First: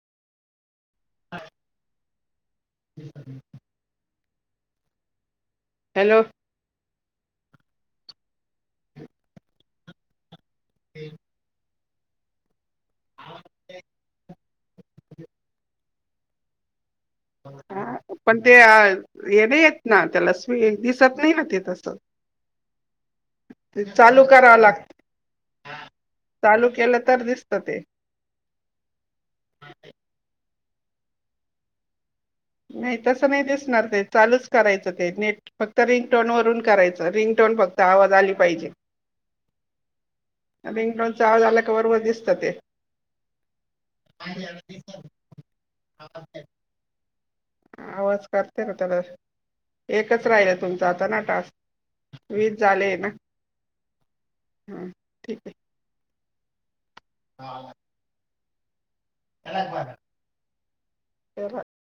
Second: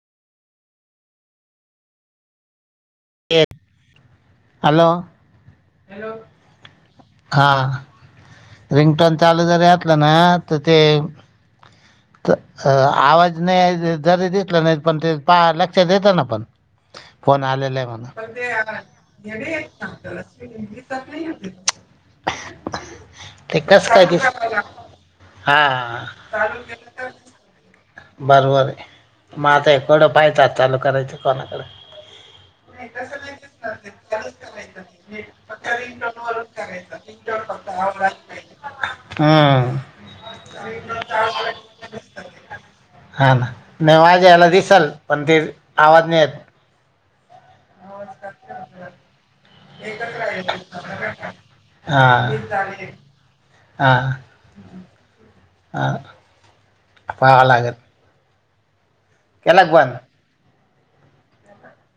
[unintelligible] Yes, hello! Hello हा ringtone चालू जरी असलं ना तर ते आवाज नाही जरी दिसला नाही, पण ते पा लक्षात येत ना पण. फोन आलेला आहे हा, मला. पण ते आ, हे नाही येत ना त्याला स्वी दिसत नाही ना ते तसं [unintelligible] ते कस काय दिस चालू करावं लागत हा. चालू केलं तर दिसत ते बरोबर आहे, मग आता केवडं पाहिजेत चालू करायचं कोणाकडं. नाही तसं नाही दिसणार ते, चालूच करायचं ते नेट फक्त रिंग टोन वरुन करायचं रिंग टोन फक्त आवाज आली पाहिजे. हम्म. रिंगटोनचा आवाज आला का बरोबर दिसतं‌ ते. हा ना, नाही माझ्या ह्याला दिसल, पण ते आवाज नाही येत. आवाज करते ना [unintelligible] एकच राहिल तुमचा आता ना टास्क हा हा. हा ठीक आ पाहावा लागल. केला क बंद? आहे [unintelligible]